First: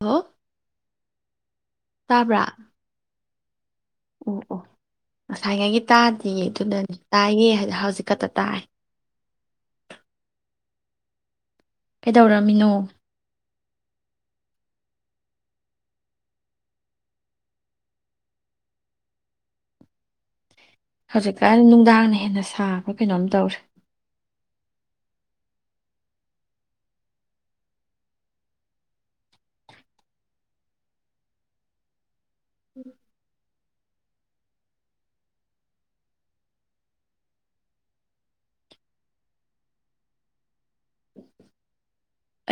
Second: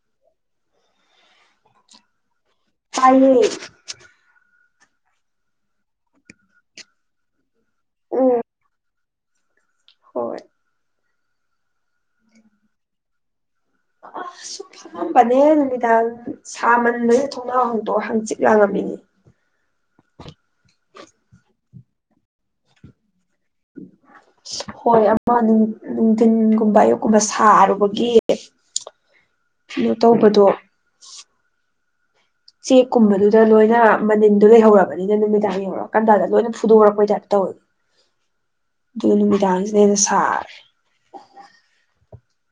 Hello ꯇꯥꯕ꯭ꯔꯥ ꯇꯥꯏꯌꯦ ꯑꯣ ꯑꯣ ꯉꯁꯥꯏꯉꯩꯒꯤ ꯇꯥꯗꯦ ꯑꯗꯨꯅꯅꯤ ꯇꯥꯏꯌꯦ ꯍꯥꯏꯗꯣ ꯍꯧꯖꯤꯛ ꯈꯛꯇ ꯎꯝ ꯇꯥꯏ꯫ ꯍꯣꯏ ꯀꯩꯗꯧꯔꯝꯃꯤꯅꯣ ꯐꯝꯃꯕꯅꯦ ꯅꯨꯃꯤꯗꯥꯡ ꯁꯥꯃꯟꯕꯗ ꯊꯣꯛꯅꯥꯎ ꯍꯥꯡꯗꯣꯛꯑ ꯍꯪꯆꯤꯛ ꯂꯥꯡꯉꯝꯃꯤꯅꯦ ꯍꯧꯖꯤꯛꯀꯥꯟ ꯅꯨꯡꯗꯥꯡꯅ ꯍꯦꯟꯅ ꯁꯥꯕ꯭ꯔ ꯀꯩꯅꯣꯝ ꯇꯧꯔꯦ꯫ ꯍꯣꯏ ꯑꯃ ꯅꯨꯡꯊꯤꯟꯒꯨꯝꯕ ꯑꯌꯨꯛꯀꯨꯝꯕ ꯁꯥꯔꯨꯕꯒꯤ ꯀꯩꯅꯣ ꯇꯧꯕꯗꯣ꯫ ꯆꯦꯛꯀꯨꯝꯕꯗꯨꯗ ꯂꯣꯏꯅ ꯃꯅꯤꯟꯗꯣ ꯂꯩꯍꯧꯔꯕꯅꯤꯅ ꯅꯨꯃꯤꯗꯥꯡ ꯌꯧꯔꯛꯑꯀꯥꯟꯗꯗ ꯂꯣꯏꯅ ꯐꯨꯗꯣꯔꯛꯄꯩ ꯇꯥꯏꯞꯇ ꯇꯧꯋꯦ ꯑꯗꯨ ꯅꯨꯃꯤꯗꯥꯡꯁꯤꯅ ꯍꯦꯟꯅ ꯁꯥꯔꯦ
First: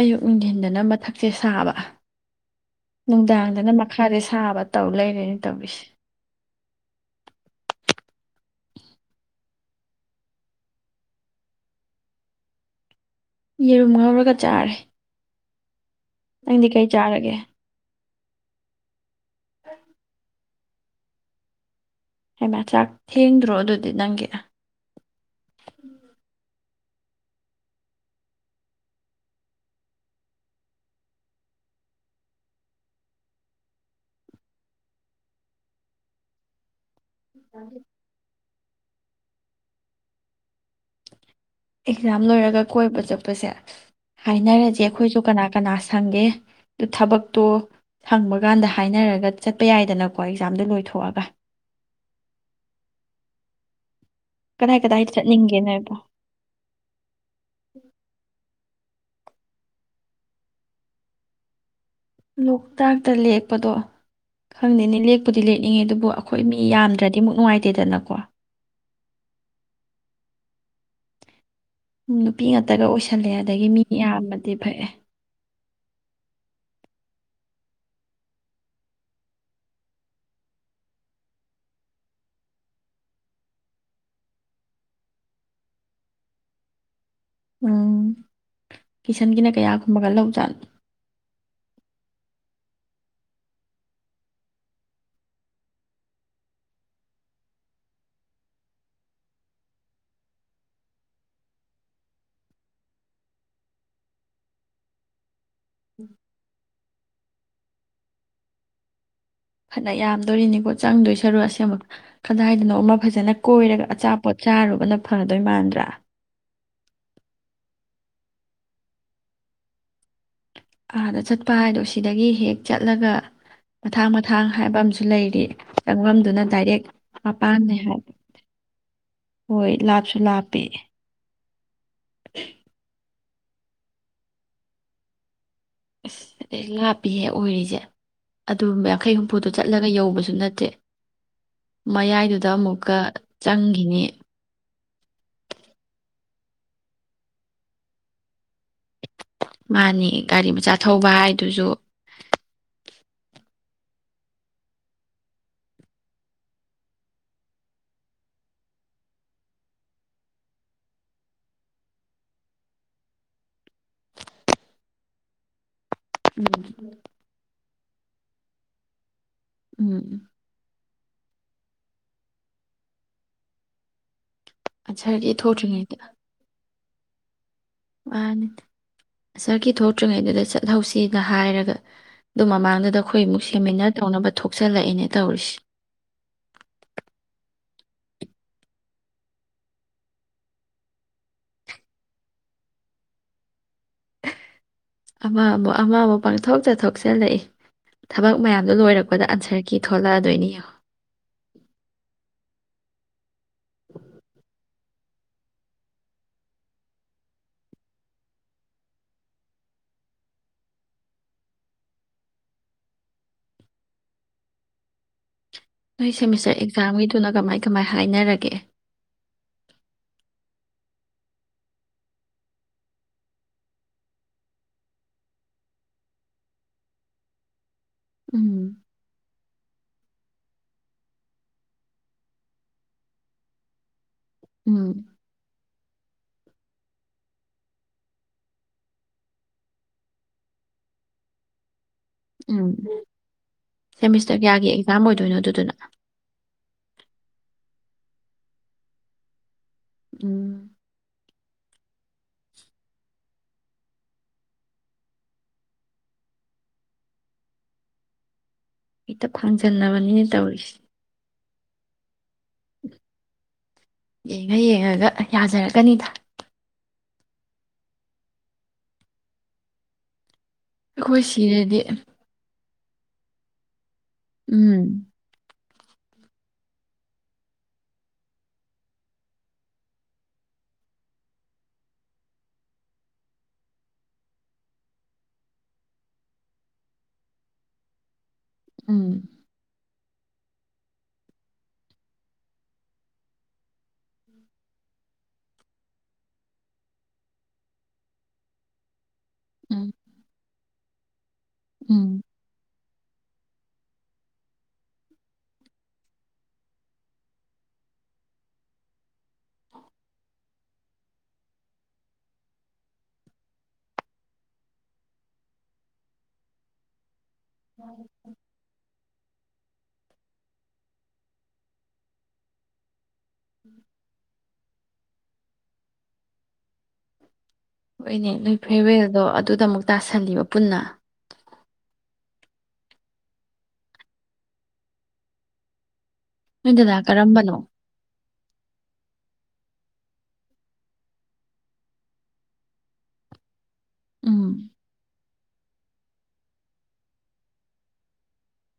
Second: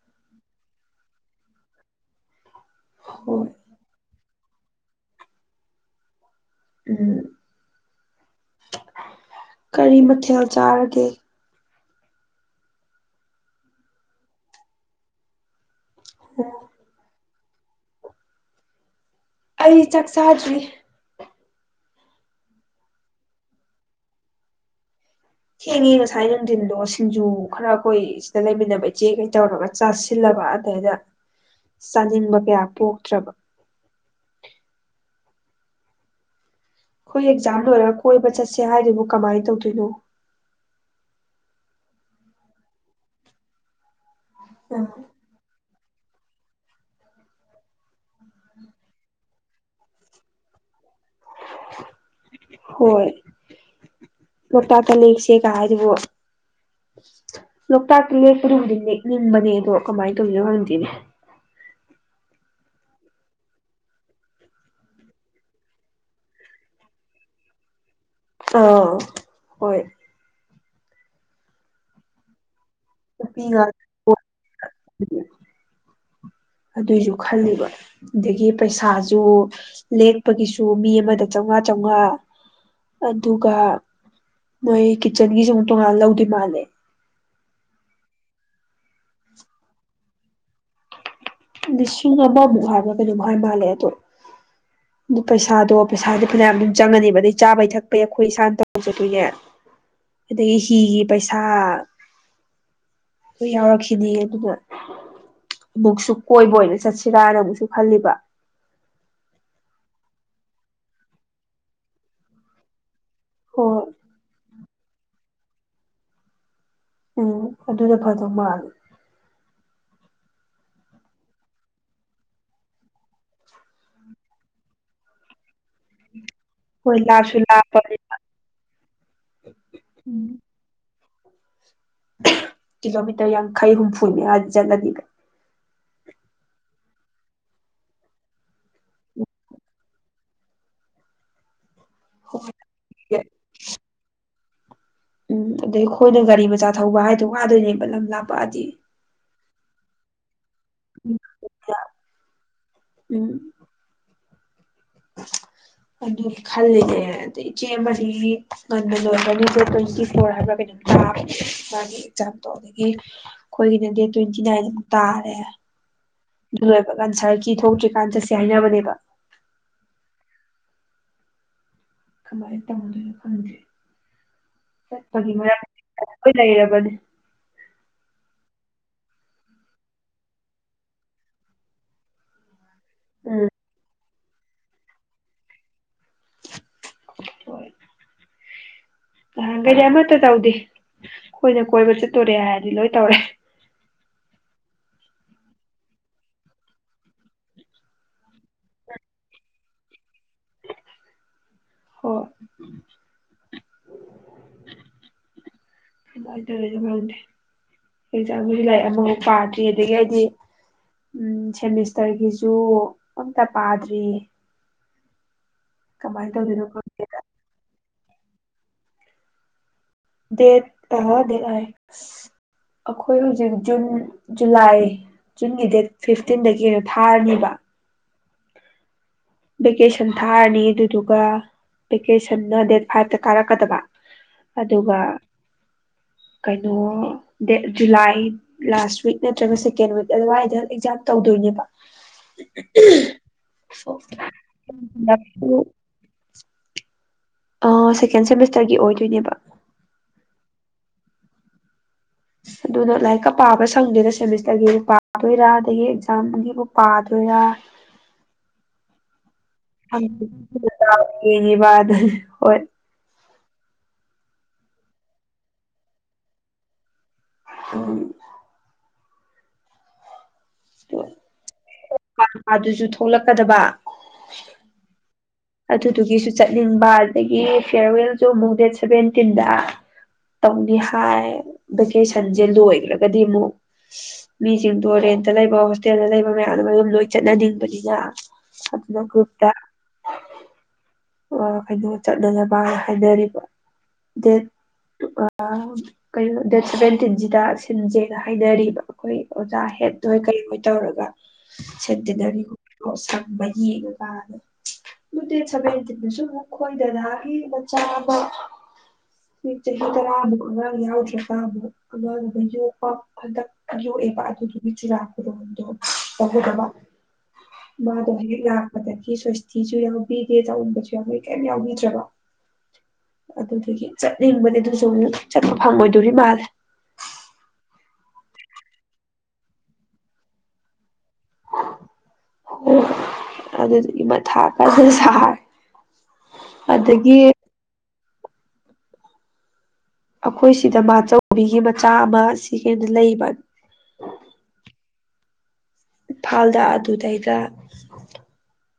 ꯑꯌꯨꯛ ꯅꯨꯡꯊꯤꯟꯗꯅ ꯃꯊꯛꯁꯦ ꯁꯥꯕ ꯍꯣꯏ ꯅꯨꯡꯗꯥꯡꯗꯅ ꯃꯈꯥꯗ ꯁꯥꯕ ꯇꯧ ꯂꯩꯔꯦꯅꯦ ꯇꯧꯔꯤꯁꯦ ꯎꯝ ꯀꯔꯤ ꯃꯊꯦꯜ ꯆꯥꯔꯒꯦ ꯌꯦꯔꯨꯝ ꯉꯧꯔꯒ ꯆꯥꯔꯦ꯫ ꯅꯪꯗꯤ ꯀꯩ ꯆꯥꯔꯒꯦ ꯑꯩ ꯆꯥꯛ ꯆꯥꯗ꯭ꯔꯤ꯫ ꯍꯩꯃ ꯆꯥꯛ ꯊꯦꯡꯗ꯭ꯔꯣ ꯑꯗꯨꯗꯤ ꯅꯪꯒꯤ ꯍꯦꯡꯉ ꯉꯁꯥꯏꯅ ꯅꯨꯡꯊꯤꯜꯗꯣ ꯁꯤꯡꯖꯨ ꯈꯔ ꯑꯩꯈꯣꯏ ꯁꯤꯗ ꯂꯩꯃꯤꯟꯅꯕ ꯏꯆꯦ ꯀꯩ ꯇꯧꯔꯒ ꯆꯥꯁꯤꯜꯂꯕ ꯑꯗꯩꯗ ꯆꯥꯅꯤꯡꯕ ꯀꯌꯥ ꯄꯣꯛꯇ꯭ꯔꯕ꯫ ꯑꯩꯈꯣꯏ ꯑꯦꯛꯖꯥꯝ ꯂꯣꯏꯔꯒ ꯀꯣꯏꯕ ꯆꯠꯁꯦ ꯏ ꯍꯥꯏꯔꯤꯕꯣ ꯀꯃꯥꯏꯅ ꯇꯧꯗꯣꯏꯅꯣ꯫ ꯑꯦꯛꯖꯥꯝ ꯂꯣꯏꯔꯒ ꯀꯣꯏꯕ ꯆꯠꯄꯁꯦ ꯍꯥꯏꯅꯔꯁꯦ ꯑꯩꯈꯣꯏꯁꯨ ꯀꯅꯥ ꯀꯅꯥ ꯁꯪꯒꯦ ꯑꯗꯨ ꯊꯕꯛꯇꯣ ꯁꯪꯕ ꯀꯥꯟꯗ ꯍꯥꯏꯅꯔꯒ ꯆꯠꯄ ꯌꯥꯏꯗꯅꯀꯣ ꯑꯦꯛꯖꯥꯝꯗꯣ ꯂꯣꯏꯊꯣꯛꯑꯒ꯫ ꯍꯣꯏ ꯀꯗꯥꯏ ꯂꯣꯛꯇꯥꯛꯇ ꯀꯗꯥꯏ ꯂꯦꯛꯁꯦ ꯀꯩꯏ ꯆꯠꯅꯤꯡꯒꯦ ꯍꯥꯏꯔꯤꯗꯨꯕꯨ ꯅꯣꯏꯕꯣ ꯂꯣꯛꯇꯥꯛꯇ ꯂꯦꯛꯞꯗꯨ ꯂꯦꯛꯅꯤꯡꯕꯅꯦ ꯑꯗꯣ ꯀꯃꯥꯏꯅ ꯇꯧꯗꯣꯏꯅꯣ ꯍꯪꯗꯦꯅꯦ꯫ ꯂꯣꯛꯇꯥꯛꯇ ꯂꯦꯛꯄꯗꯣ ꯈꯪꯗꯦꯅꯤ ꯂꯦꯛꯄꯨꯗꯤ ꯂꯦꯛꯅꯤꯡꯉꯦ ꯑꯗꯨꯕꯨ ꯑꯩꯈꯣꯏ ꯃꯤ ꯌꯥꯝꯗ꯭ꯔꯗꯤ ꯑꯃꯨꯛ ꯅꯨꯡꯉꯥꯏꯇꯦꯗꯅꯀꯣ꯫ ꯑꯥ ꯍꯣꯏ ꯅꯨꯄꯤ ꯉꯛꯇ꯫ ꯇꯒ ꯑꯣꯏꯁꯜꯂꯦ ꯅꯨꯄꯤ ꯑꯗꯒꯤ ꯃꯤ ꯌꯥꯝꯃꯗꯤ ꯐꯩ꯫ ꯉꯥꯛꯇꯅꯤ ꯑꯗꯨꯏꯁꯨ ꯈꯜꯂꯤꯕ ꯑꯗꯒꯤ ꯄꯩꯁꯥꯁꯨ ꯂꯦꯛꯄꯒꯤꯁꯨ ꯃꯤ ꯑꯃꯗ ꯆꯥꯝꯃꯉꯥ ꯆꯥꯝꯃꯉꯥ ꯑꯗꯨꯒ ꯃꯣꯏ ꯀꯤꯠꯆꯟꯒꯤꯁꯨ ꯑꯃꯨꯛ ꯇꯣꯉꯥꯟꯅ ꯂꯧꯗꯣꯏ ꯃꯥꯜꯂꯦ꯫ ꯎꯝ ꯀꯤꯆꯟꯒꯤꯅ ꯀꯌꯥꯒꯨꯝꯕꯒ ꯂꯧꯖꯥꯠꯅꯣ꯫ ꯂꯤꯁꯤꯡ ꯑꯃꯃꯨꯛ ꯍꯥꯏꯕ꯭ꯔꯥ ꯀꯩꯅꯣꯝꯃ ꯍꯥꯏ ꯃꯥꯜꯂꯦ ꯑꯗꯣ ꯑꯗꯨ ꯄꯩꯁꯥꯗꯣ ꯄꯩꯁꯥꯗꯤ ꯐꯅꯌꯥꯝ ꯑꯗꯨꯝ ꯆꯪꯉꯅꯤꯕ ꯑꯗꯩ ꯆꯥꯕꯩ ꯊꯛꯄꯩ ꯑꯩꯈꯣꯏ ꯏꯁꯥꯅ ꯇꯧꯖꯗꯣꯏꯅꯦ ꯑꯗꯒꯤ ꯍꯤꯒꯤ ꯄꯩꯁꯥ ꯑꯗꯨ ꯌꯥꯎꯔꯛꯈꯤꯅꯤ ꯑꯗꯨꯅ ꯑꯃꯨꯛꯁꯨ꯫ ꯀꯣꯏꯕ ꯑꯣꯏꯅ ꯆꯠꯁꯤꯔꯥꯅ ꯃꯨꯛꯁꯨ ꯈꯜꯂꯤꯕ꯫ ꯐꯅ ꯌꯥꯝꯗꯣꯔꯤꯅꯤꯀꯣ ꯆꯪꯗꯣꯏ ꯁꯔꯨ ꯑꯁꯕ ꯀꯗꯥꯏꯗꯅꯣ ꯑꯃ ꯐꯖꯅ ꯀꯣꯏꯔꯒ ꯍꯣꯏ ꯑꯆꯥꯄꯣꯠ ꯆꯥꯔꯨꯕꯅ ꯊꯗꯣꯏ ꯃꯥꯟꯗ꯭ꯔꯥ ꯎꯝ ꯑꯗꯨꯗ ꯐꯗꯧ ꯃꯥꯜꯂꯦ ꯑꯥꯗ ꯆꯠꯄ ꯍꯥꯏꯗꯣ ꯁꯤꯗꯒꯤ ꯍꯦꯛ ꯆꯠꯂꯒ ꯃꯊꯥꯡ ꯃꯊꯥꯡ ꯍꯥꯏꯕ ꯑꯃꯁꯝꯨ ꯂꯩꯔꯤ ꯆꯪꯉꯝꯗꯨꯅ ꯗꯥꯏꯔꯦꯛ ꯍꯣꯏ ꯂꯥꯞꯁꯨ ꯃꯄꯥꯟꯅꯦ ꯍꯥꯏꯕ ꯂꯥꯞꯄꯅꯤꯅ ꯍꯣꯏ ꯂꯥꯞꯁꯨ ꯂꯥꯞꯄꯦ ꯀꯤꯂꯣꯃꯤꯇꯔ ꯌꯥꯡꯈꯩ ꯍꯨꯝꯐꯨꯅꯦ ꯍꯥꯏ ꯆꯠꯂꯗꯤꯒ ꯑꯁ ꯑꯦ ꯉꯥꯞꯄꯤꯍꯦ ꯑꯣꯏꯔꯤꯁꯦ ꯑꯗꯨ ꯌꯥꯡꯈꯩ ꯍꯨꯝꯐꯨꯗꯣ ꯆꯠꯂꯒ ꯌꯧꯕꯁꯨ ꯅꯠꯇꯦ ꯃꯌꯥꯏꯗꯨꯗ ꯍꯣꯏ ꯑꯃꯨꯛꯀ ꯆꯪꯈꯤꯅꯤ ꯎꯝ ꯑꯗꯩ ꯑꯩꯈꯣꯏꯅ ꯒꯥꯔꯤ ꯃꯆꯥ ꯊꯧꯕ ꯍꯥꯏꯗꯣ ꯋꯥꯗꯣꯏꯅꯦꯕ ꯂꯝ ꯂꯥꯞꯄꯑꯗꯤ ꯃꯥꯅꯤ ꯒꯥꯔꯤ ꯃ ꯆꯥꯊꯧꯕ ꯍꯥꯏꯗꯨꯁꯨ ꯎꯝ ꯑꯗꯨ ꯈꯜꯂꯤꯅꯦ ꯑꯗꯩ ꯏꯆꯦ ꯑꯃ ꯉꯟꯕ ꯂꯣꯏꯒꯅꯤ ꯗꯦꯠ ꯇ꯭ꯋꯦꯟꯇꯤ ꯐꯣꯔ ꯍꯥꯏꯕ꯭ꯔꯥ ꯀꯩꯅꯣꯝ ꯂꯥꯞꯄꯦ ꯃꯥꯒꯤ ꯑꯦꯛꯖꯥꯝꯗꯣ ꯑꯗꯒꯤ ꯑꯩꯈꯣꯏꯒꯤꯅ ꯗꯦꯠ ꯇ꯭ꯋꯦꯟꯇꯤ ꯅꯥꯏꯟ ꯑꯗꯨ ꯇꯥꯔꯦ ꯎꯝ ꯑꯗꯨ ꯂꯣꯏꯕ ꯀꯟꯁꯔꯒꯤ ꯊꯣꯛꯇ꯭ꯔꯤꯀꯥꯟ ꯆꯠꯁꯦ ꯍꯥꯏꯅꯕꯅꯦꯕ ꯎꯝ ꯎꯝ ꯀꯃꯥꯏꯅ ꯇꯧꯗꯣꯏꯅꯣ ꯈꯪꯗꯔꯤ ꯆꯠꯄꯒꯤ ꯑꯟꯁꯔꯒꯤ ꯃꯔ ꯊꯣꯛꯇ꯭ꯔꯤꯉꯩꯗ ꯂ ꯂꯩꯔꯕꯗꯤ ꯑꯅꯤ ꯁꯥꯔꯒꯤ ꯊꯣꯛꯇ꯭ꯔꯤꯉꯩꯗꯨꯗ ꯆꯠꯍꯧꯁꯤꯅ ꯍꯥꯏꯔꯒ ꯑꯗꯨ ꯃꯃꯥꯡꯗ ꯗ ꯑꯩꯈꯣꯏ ꯑꯃꯨꯛ ꯎꯝ ꯁꯦꯃꯤꯟꯅꯔ ꯇꯧꯅꯕ ꯊꯣꯛꯆꯜꯂꯛꯑꯦꯅꯦ ꯇꯧꯔꯤꯁꯦ ꯍꯣꯏ ꯇꯍꯥꯟꯈꯩꯗꯤ ꯑꯃꯠꯇ ꯇꯧꯗꯦ ꯑꯩꯈꯣꯏꯅ ꯀꯣꯏꯕ ꯆꯠꯇꯣꯔꯦ ꯍꯥꯏꯔꯗꯤ ꯂꯣꯏ ꯇꯧꯔꯦ ꯑꯃ ꯑꯃꯨ ꯑꯃ ꯑꯃꯨꯛ ꯄꯥꯡꯊꯣꯛ ꯆꯠꯊꯣꯛ ꯆꯜꯂꯛꯏ ꯊꯕꯛ ꯃꯌꯥꯝꯗꯨꯣ ꯂꯣꯏꯔꯛꯄꯗ ꯑꯟꯁꯔ ꯀꯤ ꯊꯣꯛꯂꯛꯑꯗꯣꯏꯅꯤ ꯌꯦꯡꯉ ꯍꯣꯏ ꯑꯗꯨꯃꯥꯏꯅ ꯇ ꯂꯣꯏꯅ ꯈꯪꯗꯦ ꯑꯦꯛꯖꯥꯝꯒꯤꯁꯨ ꯂꯥꯏꯔꯤꯛ ꯑꯃꯐꯥꯎ ꯄꯥꯗ꯭ꯔꯤ ꯑꯗꯒꯤ ꯑꯩꯗꯤ ꯎꯝ ꯁꯦꯃꯤꯁꯇꯔꯒꯤꯁꯨ ꯑꯝꯇ ꯄꯥꯗ꯭ꯔꯤ ꯅꯣꯏ ꯀꯃꯥꯏꯅ ꯁꯦꯃꯤꯁꯇꯔ ꯇꯧꯗꯣꯏꯅꯣ ꯈꯪꯗꯦꯗ ꯑꯦꯛꯖꯥꯝꯒꯤꯗꯨꯅ ꯀꯃꯥꯏꯧ ꯀꯃꯥꯏ ꯍꯥꯏꯅꯔꯒꯦ ꯗꯦ ꯗ ꯑꯁ ꯑꯩꯈꯣꯏ ꯍꯧꯖꯤꯛ ꯖꯨꯟ ꯖꯨꯂꯥꯏ ꯖꯨꯟꯒꯤ ꯗꯦꯠ ꯐꯤꯐꯇꯤꯟꯗꯒꯤꯩꯅꯣ ꯊꯥꯔꯅꯦꯕ ꯎꯝ ꯚꯦꯀꯦꯁꯟ ꯊꯥꯔꯅꯤ ꯑꯗꯨꯗꯨꯒ ꯚꯦꯀꯦꯁꯟꯅ ꯗꯦꯠ ꯐꯥꯏꯚꯇ ꯀꯥꯔꯛꯀꯗꯕ ꯎꯝ ꯑꯗꯨꯒ ꯀꯩꯅꯣ ꯗꯦꯠ ꯖꯨꯂꯥꯏ ꯂꯥꯁ ꯋꯤꯛ ꯅꯠꯇ꯭ꯔꯒ ꯁꯦꯀꯦꯟ ꯋꯤꯛ ꯑꯗꯨꯋꯥꯏꯗ ꯑꯦꯛꯖꯥꯝ ꯇꯧꯗꯣꯏꯅꯦꯕ ꯎꯝ ꯁꯦꯃꯤꯁꯇꯔ ꯀꯌꯥꯒꯤ ꯑꯦꯛꯖꯥꯝ ꯑꯣꯏꯗꯣꯏꯅꯣ ꯑꯗꯨꯗꯨꯅ ꯁꯦꯀꯦꯟ ꯁꯦꯃꯤꯁꯇꯔꯒꯤ ꯑꯣꯏꯗꯣꯏꯅꯦꯕ ꯎꯝ ꯑꯗꯨꯅ ꯂꯥꯏꯔꯤꯛꯀ ꯄꯥꯕ ꯁꯪꯗꯦꯗ ꯁꯦꯃꯤꯁꯇꯔꯒꯤ ꯄꯥꯗꯣꯏꯔꯥ ꯑꯗꯒꯤ ꯑꯦꯛꯖꯥꯝꯒꯤꯕꯨ ꯄꯥꯗꯣꯏꯔꯥ ꯍꯦꯛꯇ ꯈꯥꯡꯖꯟꯅꯕꯅꯤꯅ ꯇꯧꯔꯤꯁꯦ ꯀꯒꯤꯕꯥꯗ ꯍꯣꯏ ꯌꯦꯡꯉ ꯌꯦꯡꯉꯒ ꯌꯥꯖꯔꯛꯀꯅꯤꯗ ꯍꯝ ꯑꯩꯈꯣꯏ ꯁꯤꯗꯗꯤ ꯑꯗꯨꯁꯨ ꯊꯣꯛꯂꯛꯀꯗꯕ ꯎꯝ ꯑꯗꯨꯗꯨꯒꯤꯁꯨ ꯆꯠꯅꯤꯡꯕ ꯑꯗꯒꯤ ꯐꯤꯌꯥꯔꯋꯦꯜꯁꯨ ꯑꯃꯨꯛ ꯗꯦꯠ ꯁꯚꯦꯟꯇꯤꯟꯗ ꯇꯧꯅꯤ ꯍꯥꯏ ꯚꯦꯀꯦꯁꯟꯁꯦ ꯂꯣꯏꯈ꯭ꯔꯒꯗꯤ ꯑꯃꯨꯛ ꯃꯤꯁꯤꯡꯗꯣ ꯔꯦꯟꯇ ꯂꯩꯕ ꯍꯣꯁꯇꯦꯜꯗ ꯂꯩꯕ ꯃꯌꯥꯝꯗ ꯑꯗꯨꯝ ꯂꯣꯏ ꯆꯠꯅꯅꯤꯡꯕꯅꯤꯅ ꯑꯗꯨꯗ ꯎꯝ ꯀꯛꯇꯦ ꯀꯩꯅꯣ ꯆꯠꯅꯅꯕꯅ ꯍꯥꯏꯅꯔꯤꯕ ꯗꯦꯠ ꯀꯩꯅꯣ ꯗꯦꯠ ꯁꯚꯦꯟꯇꯤꯟꯁꯤꯗ ꯁꯤꯟꯁꯦꯅ ꯍꯥꯏꯅꯔꯤꯕ ꯑꯩꯈꯣꯏ ꯑꯣꯖꯥ ꯎꯝ ꯍꯦꯠ ꯅꯣꯏ ꯀꯩꯣꯏ ꯇꯧꯔꯒ ꯎꯝ ꯁꯦꯠꯗꯤꯅꯔꯤ ꯑꯣꯁꯪꯕ ꯌꯦꯡꯉ ꯀꯥꯗ ꯑꯗꯨ ꯗꯦꯠ ꯁꯚꯦꯟꯇꯤꯟꯗꯁꯨ ꯃꯈꯣꯏ ꯗꯗꯥꯒꯤ ꯃꯆꯥ ꯑꯃ ꯆꯍꯤ ꯇꯔꯥꯃꯨꯛ ꯑꯉꯥꯡ ꯌꯥꯎꯗ꯭ꯔꯒꯃꯨꯛ ꯑꯒ ꯌꯣꯛꯄ ꯍꯟꯗꯛ ꯌꯣꯛꯑꯦꯕ ꯑꯗꯨꯗꯨꯒꯤ ꯆꯨꯔꯥꯄꯨꯔꯣꯟꯗꯣ ꯇꯧꯍꯗꯕ ꯃꯥ ꯑꯗꯨ ꯏ ꯂ ꯂꯥꯛꯄꯗ ꯁ꯭ꯋꯥꯁ ꯆꯊꯤꯁꯨ ꯌꯥꯎꯕꯤꯗꯦ ꯇꯥꯅꯤꯡꯕꯁꯨ ꯌꯥꯎ ꯀꯩꯝ ꯌꯥꯎꯕꯤꯗ꯭ꯔꯕ ꯑꯗꯨ ꯊꯦ ꯆꯠꯅꯤꯡꯕꯗꯤ ꯑꯗꯨ ꯁꯨꯝ ꯆꯠꯄ ꯐꯪꯉꯣꯏꯗꯣꯔꯤ ꯃꯥꯜꯂꯦ ꯍꯣꯏꯅꯦ ꯅꯣꯏ ꯐꯦꯔꯋꯦꯜꯗꯣ ꯑꯗꯨꯗ ꯑꯃꯨꯛ ꯇꯥꯁꯜꯂꯤꯕ ꯄꯨꯟꯅ ꯍ ꯑꯗꯨ ꯏꯃ ꯍꯥ ꯀꯁ ꯁ ꯏꯗꯗꯥꯛ ꯀꯔꯝꯕꯅꯣ ꯑꯩꯈꯣꯏ ꯁꯤꯗ ꯃꯥꯆꯧꯕꯤꯒꯤ ꯃꯆꯥ ꯑꯃ ꯁꯤ ꯀꯩꯅ ꯂꯩꯕ ꯎꯝ ꯏꯝꯐꯥꯜꯗ ꯑꯗꯨꯗꯩꯗ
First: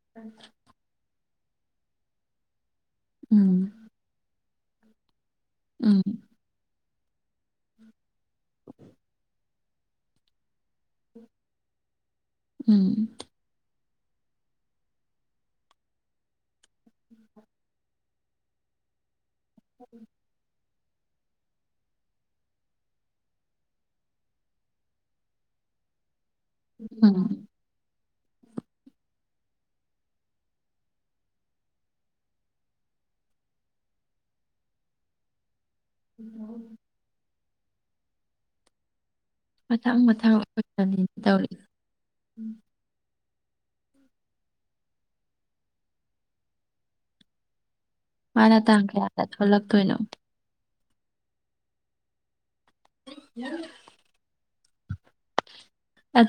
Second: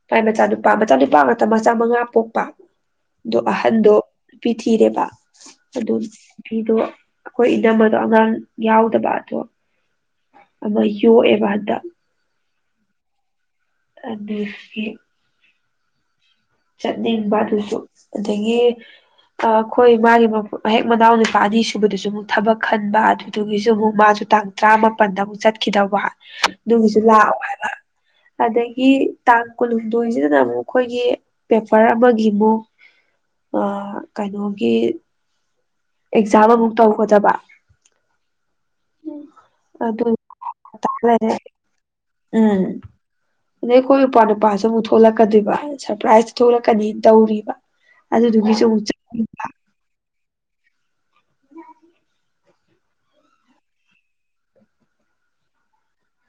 ꯐꯚꯥꯏ ꯃꯆꯥ ꯅꯨꯄꯥ ꯃꯆꯥ ꯅꯨꯄꯥ ꯃꯇꯝ ꯃꯆꯥ ꯃꯉꯥ ꯄꯣꯛꯄ ꯣ ꯎꯝ ꯑꯍꯟꯗꯣ ꯐ ꯊꯤꯔꯦꯕꯥ ꯑꯗꯨꯣ ꯎꯝ ꯑꯗꯨꯗꯣ ꯑꯩꯈꯣꯏ ꯏꯅꯝꯝꯕꯗꯣ ꯑꯉꯥꯡ ꯌꯥꯎꯗꯕ ꯑꯗꯣ ꯑꯃ ꯌꯣꯛꯑꯦꯕꯗ ꯎꯝ ꯑꯗꯨꯗ ꯆꯠꯅꯤꯡꯕ ꯑꯗꯨꯁꯨ ꯑꯗꯒꯤ ꯑ ꯑꯩꯈꯣꯏ ꯃꯥꯒꯤ ꯃ ꯃꯍꯦꯛ ꯃꯅꯥꯎ ꯅꯨꯄꯥ ꯑꯅꯤ ꯁꯨꯕꯗꯁꯨ ꯑꯃꯨꯛ ꯊꯕꯛ ꯈꯟꯕ ꯑꯗꯨꯗꯨꯒꯤꯁꯨ ꯑꯃꯨꯛ ꯃꯥꯁꯨ ꯇꯥꯡ ꯇꯔꯥꯃꯥꯄꯟꯗ ꯑꯃꯨꯛ ꯆꯠꯈꯤꯗꯧꯕ ꯑꯗꯨꯒꯤꯁꯨ ꯂꯥꯛꯑꯣ ꯎꯝ ꯍꯥꯏꯕ ꯑꯗꯗꯒꯤ ꯒꯤ ꯇꯥꯡ ꯀꯨꯟꯍꯨꯝꯗꯣꯏꯁꯤꯗꯅ ꯑꯃꯨꯛ ꯑꯩꯈꯣꯏꯒꯤ ꯄꯦꯄꯔ ꯑꯃꯒꯤꯃꯨꯛ ꯀꯩꯅꯣꯒꯤ ꯑꯦꯛꯖꯥꯝ ꯑꯃꯨꯛ ꯇꯧꯒꯗꯕ ꯃꯊꯪ ꯑꯗꯨ ꯇꯥ ꯃꯊꯪꯅꯤꯅ ꯂꯩꯔꯦ ꯇꯧꯔꯤ ꯎ ꯎꯝ ꯑꯗꯩ ꯑꯩꯈꯣꯏ ꯅꯨꯄꯥ ꯅꯨꯄꯥꯁꯨ ꯑꯃꯨꯛ ꯊꯣꯛꯂꯛꯀꯗꯣꯏꯕ ꯁꯔꯄ꯭ꯔꯥꯏꯖꯇ ꯊꯣꯛꯂꯛꯀꯅꯤꯅ ꯇꯧꯔꯤꯕ ꯃꯥꯅ ꯑꯗꯨꯗꯨꯒꯤꯁꯨ ꯑꯃꯨꯛ ꯇꯥꯡ ꯀꯌꯥꯗ ꯆꯠꯅꯤꯡꯕ ꯊꯣꯛꯂꯛꯇꯣꯏꯅꯣ ꯌꯥꯝ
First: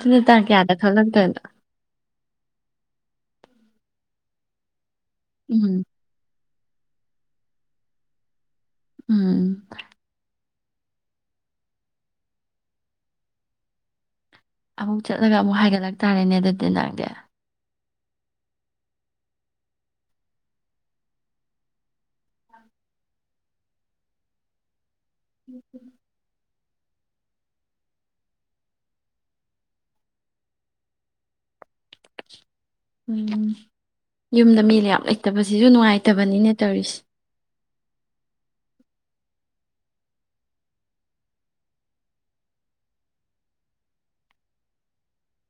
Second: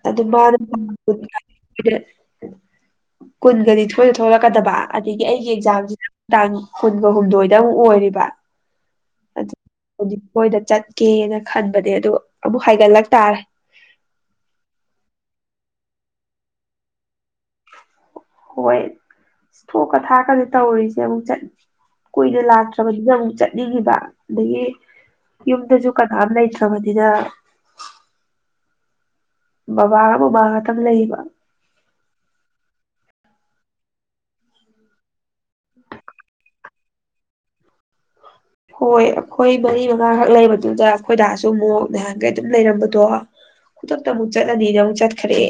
ꯑꯗꯨ ꯇꯥꯡ ꯀꯌꯥꯗ ꯊꯣꯛꯂꯛꯇꯣꯏꯅꯣ ꯔ ꯀꯨꯟꯒ ꯅꯤꯊꫭꯏꯗ ꯊꯣꯛꯂꯛꯀꯗꯕ ꯑꯗꯒꯤ ꯑꯩꯒꯤ ꯎꯝ ꯑꯦꯛꯖꯥꯝꯁꯤꯅ ꯅꯨꯡꯗꯥꯡ ꯀꯨꯟꯒ ꯍꯨꯝꯗꯣꯏꯗ ꯑꯃꯨꯛ ꯑꯣꯏꯔꯤꯕ ꯎꯝ ꯃꯣꯏꯗ ꯆꯠꯀꯦꯅ ꯈꯟꯕꯅꯦ ꯑꯗꯨ ꯑꯃꯨꯛ ꯍꯥꯏꯒꯠꯂꯛꯇꯥꯥꯔꯦ ꯑꯃꯨꯛ ꯆꯠꯂꯒ ꯑꯃꯨꯛ ꯍꯥꯏꯒꯠꯂꯛ ꯇꯥꯔꯦꯅꯦ ꯑꯗꯨꯗꯤ ꯅꯪꯗꯤ ꯍꯣꯏ ꯊꯣꯛꯀ ꯊꯥꯛꯀꯗꯤ ꯇꯧꯔꯔꯤꯁꯦ ꯑꯃꯨꯛ ꯀꯨꯏꯅ ꯂꯥꯛꯇ꯭ꯔꯕꯅꯤꯅ ꯑꯃꯨꯛ ꯆꯠꯅꯤꯡꯈꯤꯕ ꯑꯗꯒꯤ ꯌꯨꯗꯁꯨꯨ ꯀ ꯅꯝ ꯂꯩꯇꯔ꯭ꯦ ꯗꯤꯗ ꯕꯕꯥꯒ ꯕꯕꯥ ꯈꯛꯇ ꯂꯩꯌꯦꯕ ꯎꯝ ꯌꯨꯝꯗ ꯃꯤ ꯂꯩꯌꯥ ꯂꯩꯇꯕꯁꯤꯁꯨ ꯅꯨꯡꯉꯥꯏꯇꯕꯅꯤꯅꯦ ꯇꯧꯔꯤꯁꯦ ꯍꯣꯏ ꯑꯩꯈꯣꯏ ꯃꯔꯤ ꯃꯉꯥꯈꯛ ꯂꯩꯕꯗꯨꯗ ꯑꯩꯈꯣꯏꯗꯥꯁꯨ ꯑꯃꯨꯛ ꯅꯍꯥꯟꯈꯩ ꯑꯗꯨꯝ ꯂꯩꯔꯝꯕꯗꯣ ꯈꯨꯗꯛꯇ ꯑꯃꯨꯛ ꯆꯠꯂꯅꯤꯅ ꯑꯃꯨꯛ ꯆꯠꯈ꯭ꯔꯦ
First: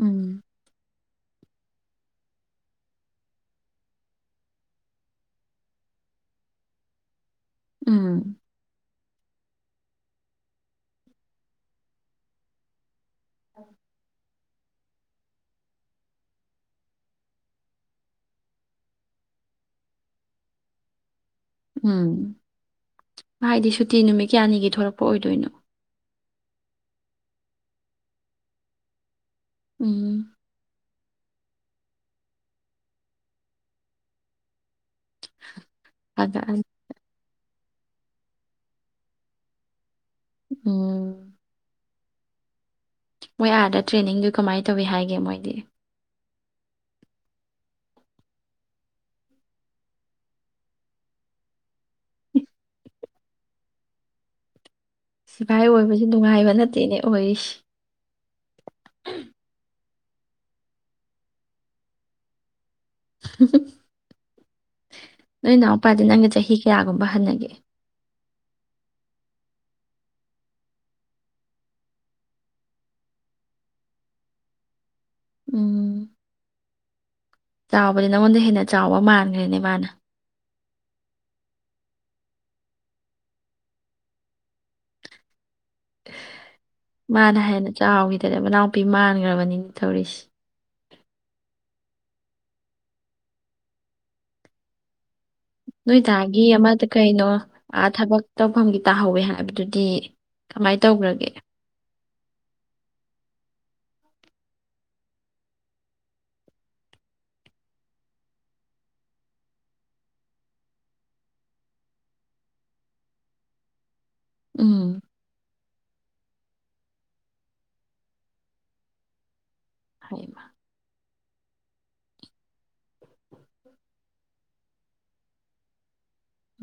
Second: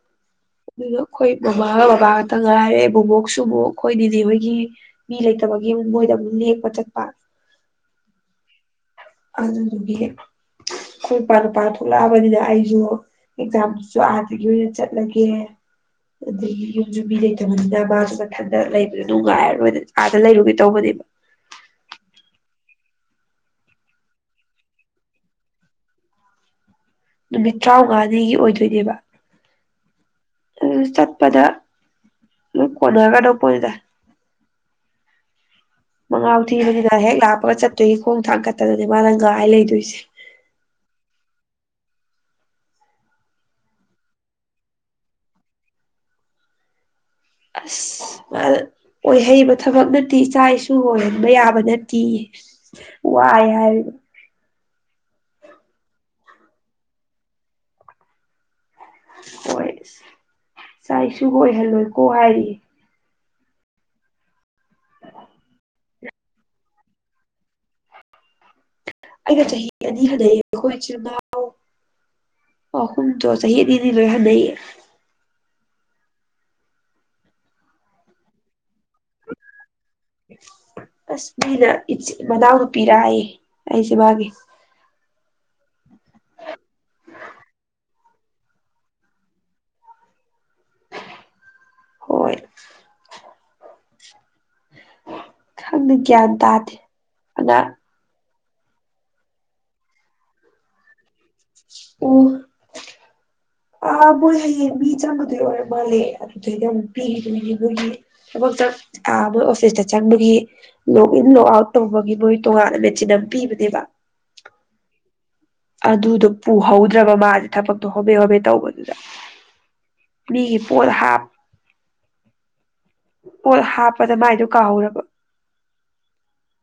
ꯎꯝ ꯑꯗꯨꯅ ꯑꯩꯈꯣꯏ ꯃꯃꯥꯒ ꯕꯕꯥꯒꯛꯇ ꯉꯥꯏꯔꯦꯕꯨ ꯃꯣꯛꯁꯨ ꯑꯃꯨꯛ ꯑꯩꯈꯣꯏꯗꯤꯗꯤ ꯍꯣꯏꯒꯤ ꯃꯤ ꯂꯩꯇꯕꯒꯤ ꯑꯃꯨꯛ ꯃꯣꯏꯗ ꯑꯃꯨꯛ ꯂꯦꯛꯄ ꯆꯠ ꯑꯥ ꯎꯝ ꯑꯗꯨꯗꯨꯒꯤ ꯑꯩꯈꯣꯏꯄꯥ ꯅꯨꯄꯥ ꯊꯣꯛꯂꯛꯑꯕꯅꯤꯗ ꯑꯩꯁꯨ ꯑꯦ ꯊꯁꯨ ꯍꯥꯒꯤ ꯌꯥꯦ ꯆꯠꯂꯒꯦ ꯑꯗꯒꯤ ꯌꯨꯝꯁꯨꯨꯝ ꯃꯤ ꯂꯩꯇꯕꯅꯤꯅ ꯃꯥꯁꯨ ꯃꯊꯟꯇ ꯂꯩꯕꯗ ꯅꯨꯡꯉꯥꯏꯔꯔꯣꯏꯗ ꯑꯥꯗ ꯂꯩꯔꯨꯒꯦ ꯇꯧꯕꯅꯦꯕ ꯎꯝ ꯍꯥꯏꯗꯤ ꯁꯨꯇꯤ ꯅꯨꯃꯤꯠ ꯀꯌꯥꯅꯤꯒꯤ ꯊꯂꯛꯄ ꯑꯣꯏꯗꯣꯏꯅꯣ ꯅꯨꯃꯤꯠ ꯇꯔꯥꯃꯉꯥꯅꯤꯒꯤ ꯑꯣꯏꯗꯣꯏꯅꯦꯕ ꯎꯝ ꯄꯗ ꯑꯗꯨꯝ ꯀꫭꯅ ꯈꫪꯄꫭꯅꯤꯗ [unintelligible] ꯃꯉꯥꯎ ꯑꯗ ꯊꯤꯕꯅꯤꯅ ꯍꯦꯛ ꯂꯥꯛꯄꯒ ꯆꯠ ꯑꯗꯒꯤ ꯈꯣꯡ ꯊꯥꯡ ꯀꯠꯇꯗꯅꯦ ꯃꯥꯅ ꯉꯥꯏ ꯂꯩꯗꯣꯏꯁꯦ ꯎꯝ ꯃꯣꯏ ꯑꯥꯗ ꯇ꯭ꯔꯦꯅꯤꯡꯗꯨ ꯀꯃꯥꯏꯅ ꯇꯧꯏꯤ ꯍꯥꯏꯒꯦ ꯃꯣꯏꯗꯤ ꯑꯁ ꯑꯣꯏꯍꯩꯕ ꯊꯕꯛ ꯅꯠꯇꯦ ꯏꯆꯥ ꯏꯁꯨ ꯑꯣꯏꯍꯟꯕ ꯌꯥꯕ ꯅꯠꯇꯦ ꯋꯥꯏ ꯍꯥꯏꯔꯤꯕ ꯁꯤꯐꯥꯏ ꯑꯣꯏꯕꯁꯦ ꯅꯨꯡꯉꯥꯏꯕ ꯅꯠꯇꯦꯅꯦ ꯑꯣꯏꯔꯤꯁꯤ ꯍꯣꯏ ꯆꯥꯏ ꯏꯁꯨ ꯑꯣꯏꯍꯜꯂꯣꯏꯀꯣ ꯍꯥꯏꯔꯤ ꯅꯣꯏ ꯏꯅꯥꯎꯄꯥꯗꯤ ꯅꯪꯒ ꯆꯍꯤ ꯀꯌꯥꯒꯨꯝꯕ ꯍꯟꯅꯒꯦ ꯑꯒ ꯆꯍꯤ ꯑꯅꯤ ꯍꯟꯅꯩꯌꯦ ꯑꯩꯈꯣꯏ ꯏꯆꯤꯤꯟꯜꯅꯥꯎ ꯑꯍꯨꯝꯗꯣ ꯆꯍꯤ ꯑꯅꯤꯅꯤ ꯂꯣꯏ ꯍꯟꯅꯩꯌꯦ ꯆꯥꯎꯥꯎꯕꯗꯤ ꯅ ꯃꯣꯟꯦ ꯍꯦꯅ ꯆꯥꯎꯕ ꯃꯥꯟꯈ꯭ꯔꯦꯅꯦ ꯃꯥꯅ ꯑꯁ ꯃꯤꯅ ꯏ ꯃꯅꯥꯎꯗꯨ ꯄꯤꯔꯛꯑꯌꯦꯦ ꯑꯩꯁꯦ ꯃꯥꯒꯤ ꯃꯥꯅ ꯍꯦꯟꯅ ꯆꯥꯎꯈꯤꯗꯅ ꯃꯅꯥꯎꯄꯤ ꯃꯥꯟꯈ꯭ꯔꯕꯅꯤꯅ ꯇꯧꯔꯤꯁꯤꯦ ꯍꯣꯏ ꯎ ꯅꯣꯏ ꯇꯒꯤꯦ ꯌꯥꯝꯃꯗꯨ ꯀꯥꯏꯩꯅꯣ ꯑꯗ ꯑ ꯊꯕ ꯇꯧꯐꯝꯒꯤ ꯇꯥꯍꯧꯋꯦ ꯍꯥꯏꯕꯗꯨꯗꯤ ꯀꯃꯥꯏꯅ ꯇꯧꯈ꯭ꯔꯒꯦ ꯑꯣ ꯑ ꯃꯣꯏ ꯍꯌꯦꯡ ꯃꯤ ꯆꯪꯕꯗꯨ ꯑꯣꯏꯔ ꯃꯥꯜꯂꯦ ꯑꯗꯨꯗꯩꯗꯤ ꯑꯃꯨꯛ ꯄꯤꯈꯤꯗꯣꯏꯅꯦ ꯃꯣꯏꯒꯤ ꯊꯕꯛꯇ ꯑ ꯃꯣꯏ ꯑꯣꯐꯤꯁꯇ ꯆꯪꯕꯒꯤ ꯂꯣꯛ ꯏꯟ ꯂꯣꯛ ꯑꯥꯎꯠ ꯇꯧꯕꯒꯤ ꯃꯣꯏ ꯇꯣꯉꯥꯟꯅ ꯃꯦꯆꯤꯟ ꯑꯃ ꯄꯤꯕꯅꯦꯕ ꯎꯝ ꯑꯗꯨꯗꯣ ꯄꯨꯍꯧꯗ꯭ꯔꯕ ꯃꯥꯁꯦ ꯊꯕꯛꯇꯣ ꯍꯣꯕꯦ ꯍꯣꯕꯦ ꯇꯧꯕꯗꯨꯗ ꯐꯩꯃ ꯃꯤꯒꯤ ꯄꯣꯗ ꯍꯥꯞ ꯄꯣꯠ ꯍꯥꯞꯄꯗ ꯃꯥꯏꯗꯣ ꯀꯥꯍꯧꯔꯕ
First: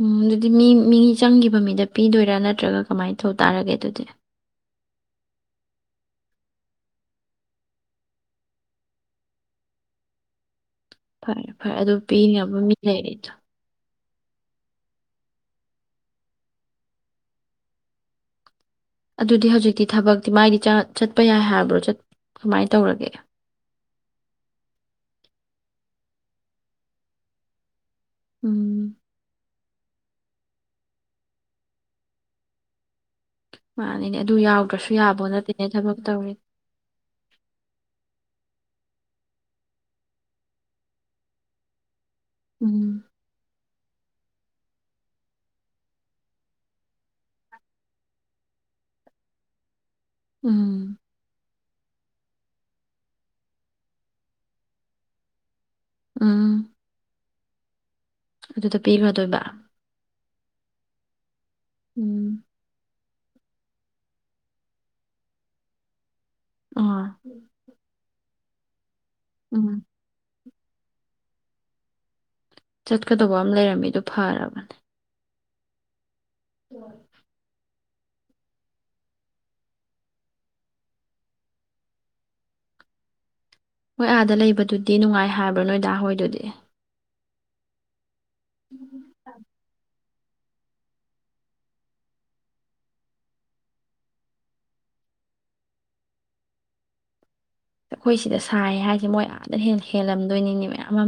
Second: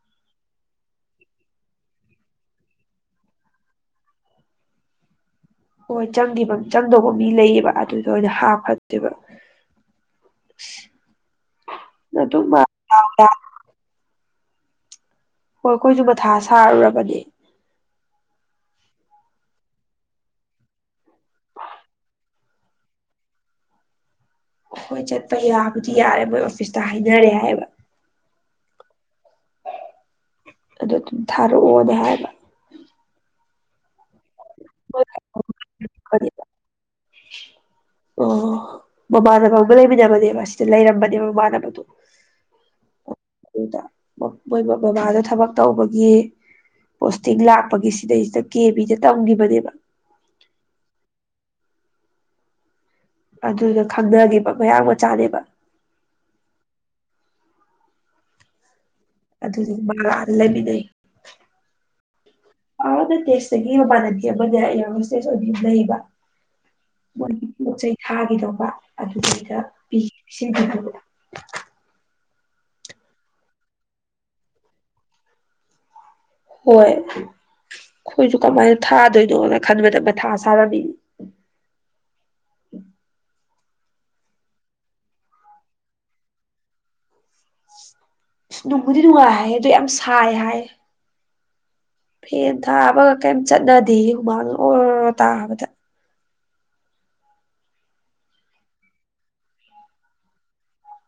ꯎꯝ ꯑꯗꯨꯗꯤ ꯃꯤ ꯃꯤ ꯆꯪꯈꯤꯕ ꯃꯤꯗ ꯄꯤꯗꯣꯏꯔꯥ ꯅꯠꯇ꯭ꯔꯒ ꯀꯃꯥꯏꯅ ꯇꯧ ꯇꯥꯔꯒꯦ ꯑꯗꯨꯗꯤ ꯍꯣꯏ ꯆꯪꯈꯤꯕ ꯆꯪꯗꯧꯕ ꯃꯤ ꯂꯩꯌꯦꯕ ꯑꯗꯨꯗꯣ ꯑꯣꯏꯅ ꯍꯥꯞꯐꯗꯦꯕ ꯐꯔꯦ ꯐꯔꯦ ꯑꯗꯨ ꯄꯤꯅꯕ ꯃꯥ ꯃꯤ ꯗꯥꯎ ꯂꯩꯔꯤꯗꯣ ꯗꯥꯎ ꯍꯣꯏ ꯑꯩꯈꯣꯏꯁꯨ ꯕꯊꯥ ꯁꯥꯔꯨꯔꯕꯅꯦ ꯑꯗꯨꯗꯤ ꯍꯧꯖꯤꯛꯇꯤ ꯊꯕꯛꯇꯤ ꯃꯥꯏꯗꯤ ꯆ ꯆꯠꯄ ꯌꯥꯏ ꯍꯥꯏꯕ꯭ꯔꯣꯠ ꯀꯃꯥꯏꯅ ꯇꯧꯔꯒꯦ ꯑꯩꯈꯣꯏ ꯆꯠꯄ ꯌꯥꯕꯨꯗꯤ ꯌꯥꯔꯦ ꯃꯣꯏ ꯑꯣꯐꯤꯁꯇ ꯍꯥꯏꯅꯔꯦ ꯍꯥꯏꯕ ꯎꯝ ꯑꯗꯨꯗꯣ ꯊꯔꯑꯣꯗ ꯍꯥꯏ ꯍ ꯑꯅꯤꯅꯦ ꯑꯗꯨ ꯌꯥꯎꯗ꯭ꯔꯁꯨ ꯌꯥꯕꯣ ꯅꯠꯇꯦꯅꯦ ꯊꯕꯛ ꯇꯋ ꯑꯣ ꯃꯃꯥꯟꯅꯕ ꯑꯃꯒ ꯂꯩꯃꯤꯟꯅꯕꯅꯦꯕ ꯁꯤꯗ ꯂꯩꯔꯝꯕꯅꯦꯕ ꯃꯃꯥꯟꯅꯕꯗꯣ ꯎꯝ ꯑꯗꯨꯗ ꯃꯣꯏ ꯃꯕꯕꯥꯥꯗ ꯊꯕꯛ ꯇꯧꯕꯒꯤ ꯄꯣꯁꯇꯤꯡ ꯂꯥꯛꯄꯒꯤ ꯁꯤꯗꯩꯁꯤꯗ ꯀꯦꯕꯤꯗ ꯇꯝꯈꯤꯕꯅꯦꯕ ꯎꯝ ꯑꯗꯨꯅ ꯈꯪꯅꯈꯤꯕ ꯃꯌꯥꯝ ꯃꯆꯥꯅꯦꯕ ꯑꯝ ꯑꯗꯨ ꯇ ꯑꯗꯨꯗꯤ ꯂꯩꯜ ꯂꯩꯕꯤꯗꯩ ꯎꯝ ꯑꯗ ꯇꯦꯁ ꯁꯤꯒꯤ ꯃꯃꯥꯟꯅꯕꯤ ꯑꯃꯗ ꯑꯁꯇꯦꯁ ꯑꯣꯏꯕꯤꯕ ꯂꯩꯕ ꯑꯥ ꯃꯣꯏꯒꯤ ꯄꯣꯠ ꯆꯩꯩ ꯊꯥꯈꯤꯗꯧꯕ ꯑꯗꯨꯗꯩꯗ ꯎꯝ ꯄꯤꯖꯤ ꯁꯤ [unintelligible] ꯆꯠꯀꯗꯧꯕ ꯑꯃ ꯂꯩꯔꯝꯃꯤꯗꯣ ꯑꯗꯨ ꯐꯔꯕꯅꯦ ꯍꯣꯏ ꯑꯩꯈꯣꯏꯁꯨ ꯀꯃꯥꯏꯅ ꯊꯥꯗꯣꯏꯅꯣꯅ ꯈꯟꯕꯗ ꯃꯊꯥ ꯁꯥꯔꯝꯃꯤꯅꯤ ꯍꯣꯏ ꯑꯥꯗ ꯂꯩꯕꯗꯨꯗꯤ ꯅꯨꯡꯉꯥꯏ ꯍꯥꯏꯕ꯭ꯔꯣ ꯅꯣꯏꯗꯥ ꯍꯣꯏꯗꯨꯗꯤ ꯅꯨꯡꯗꯤ ꯅꯨꯡꯉꯥꯏ ꯍꯥꯏ ꯑꯗꯨ ꯌꯥꯝ ꯁꯥꯏ ꯍꯥꯏ ꯐꯦꯟ ꯊꯥꯕꯒ ꯀꯩꯝ ꯆꯠꯅꯗꯦ ꯍꯨꯃꯥꯡ ꯑꯣꯔ ꯇꯥꯕꯗ ꯑꯩꯈꯣꯏ ꯁꯤꯗ ꯁꯥꯏ ꯍꯥꯏꯔꯤꯁꯦ ꯃꯣꯏ ꯑꯗꯅ ꯍꯦꯟꯅ ꯍꯦꯜꯂꯝꯗꯣꯏꯅꯤꯅꯦ ꯃꯌꯥꯝ ꯑꯃ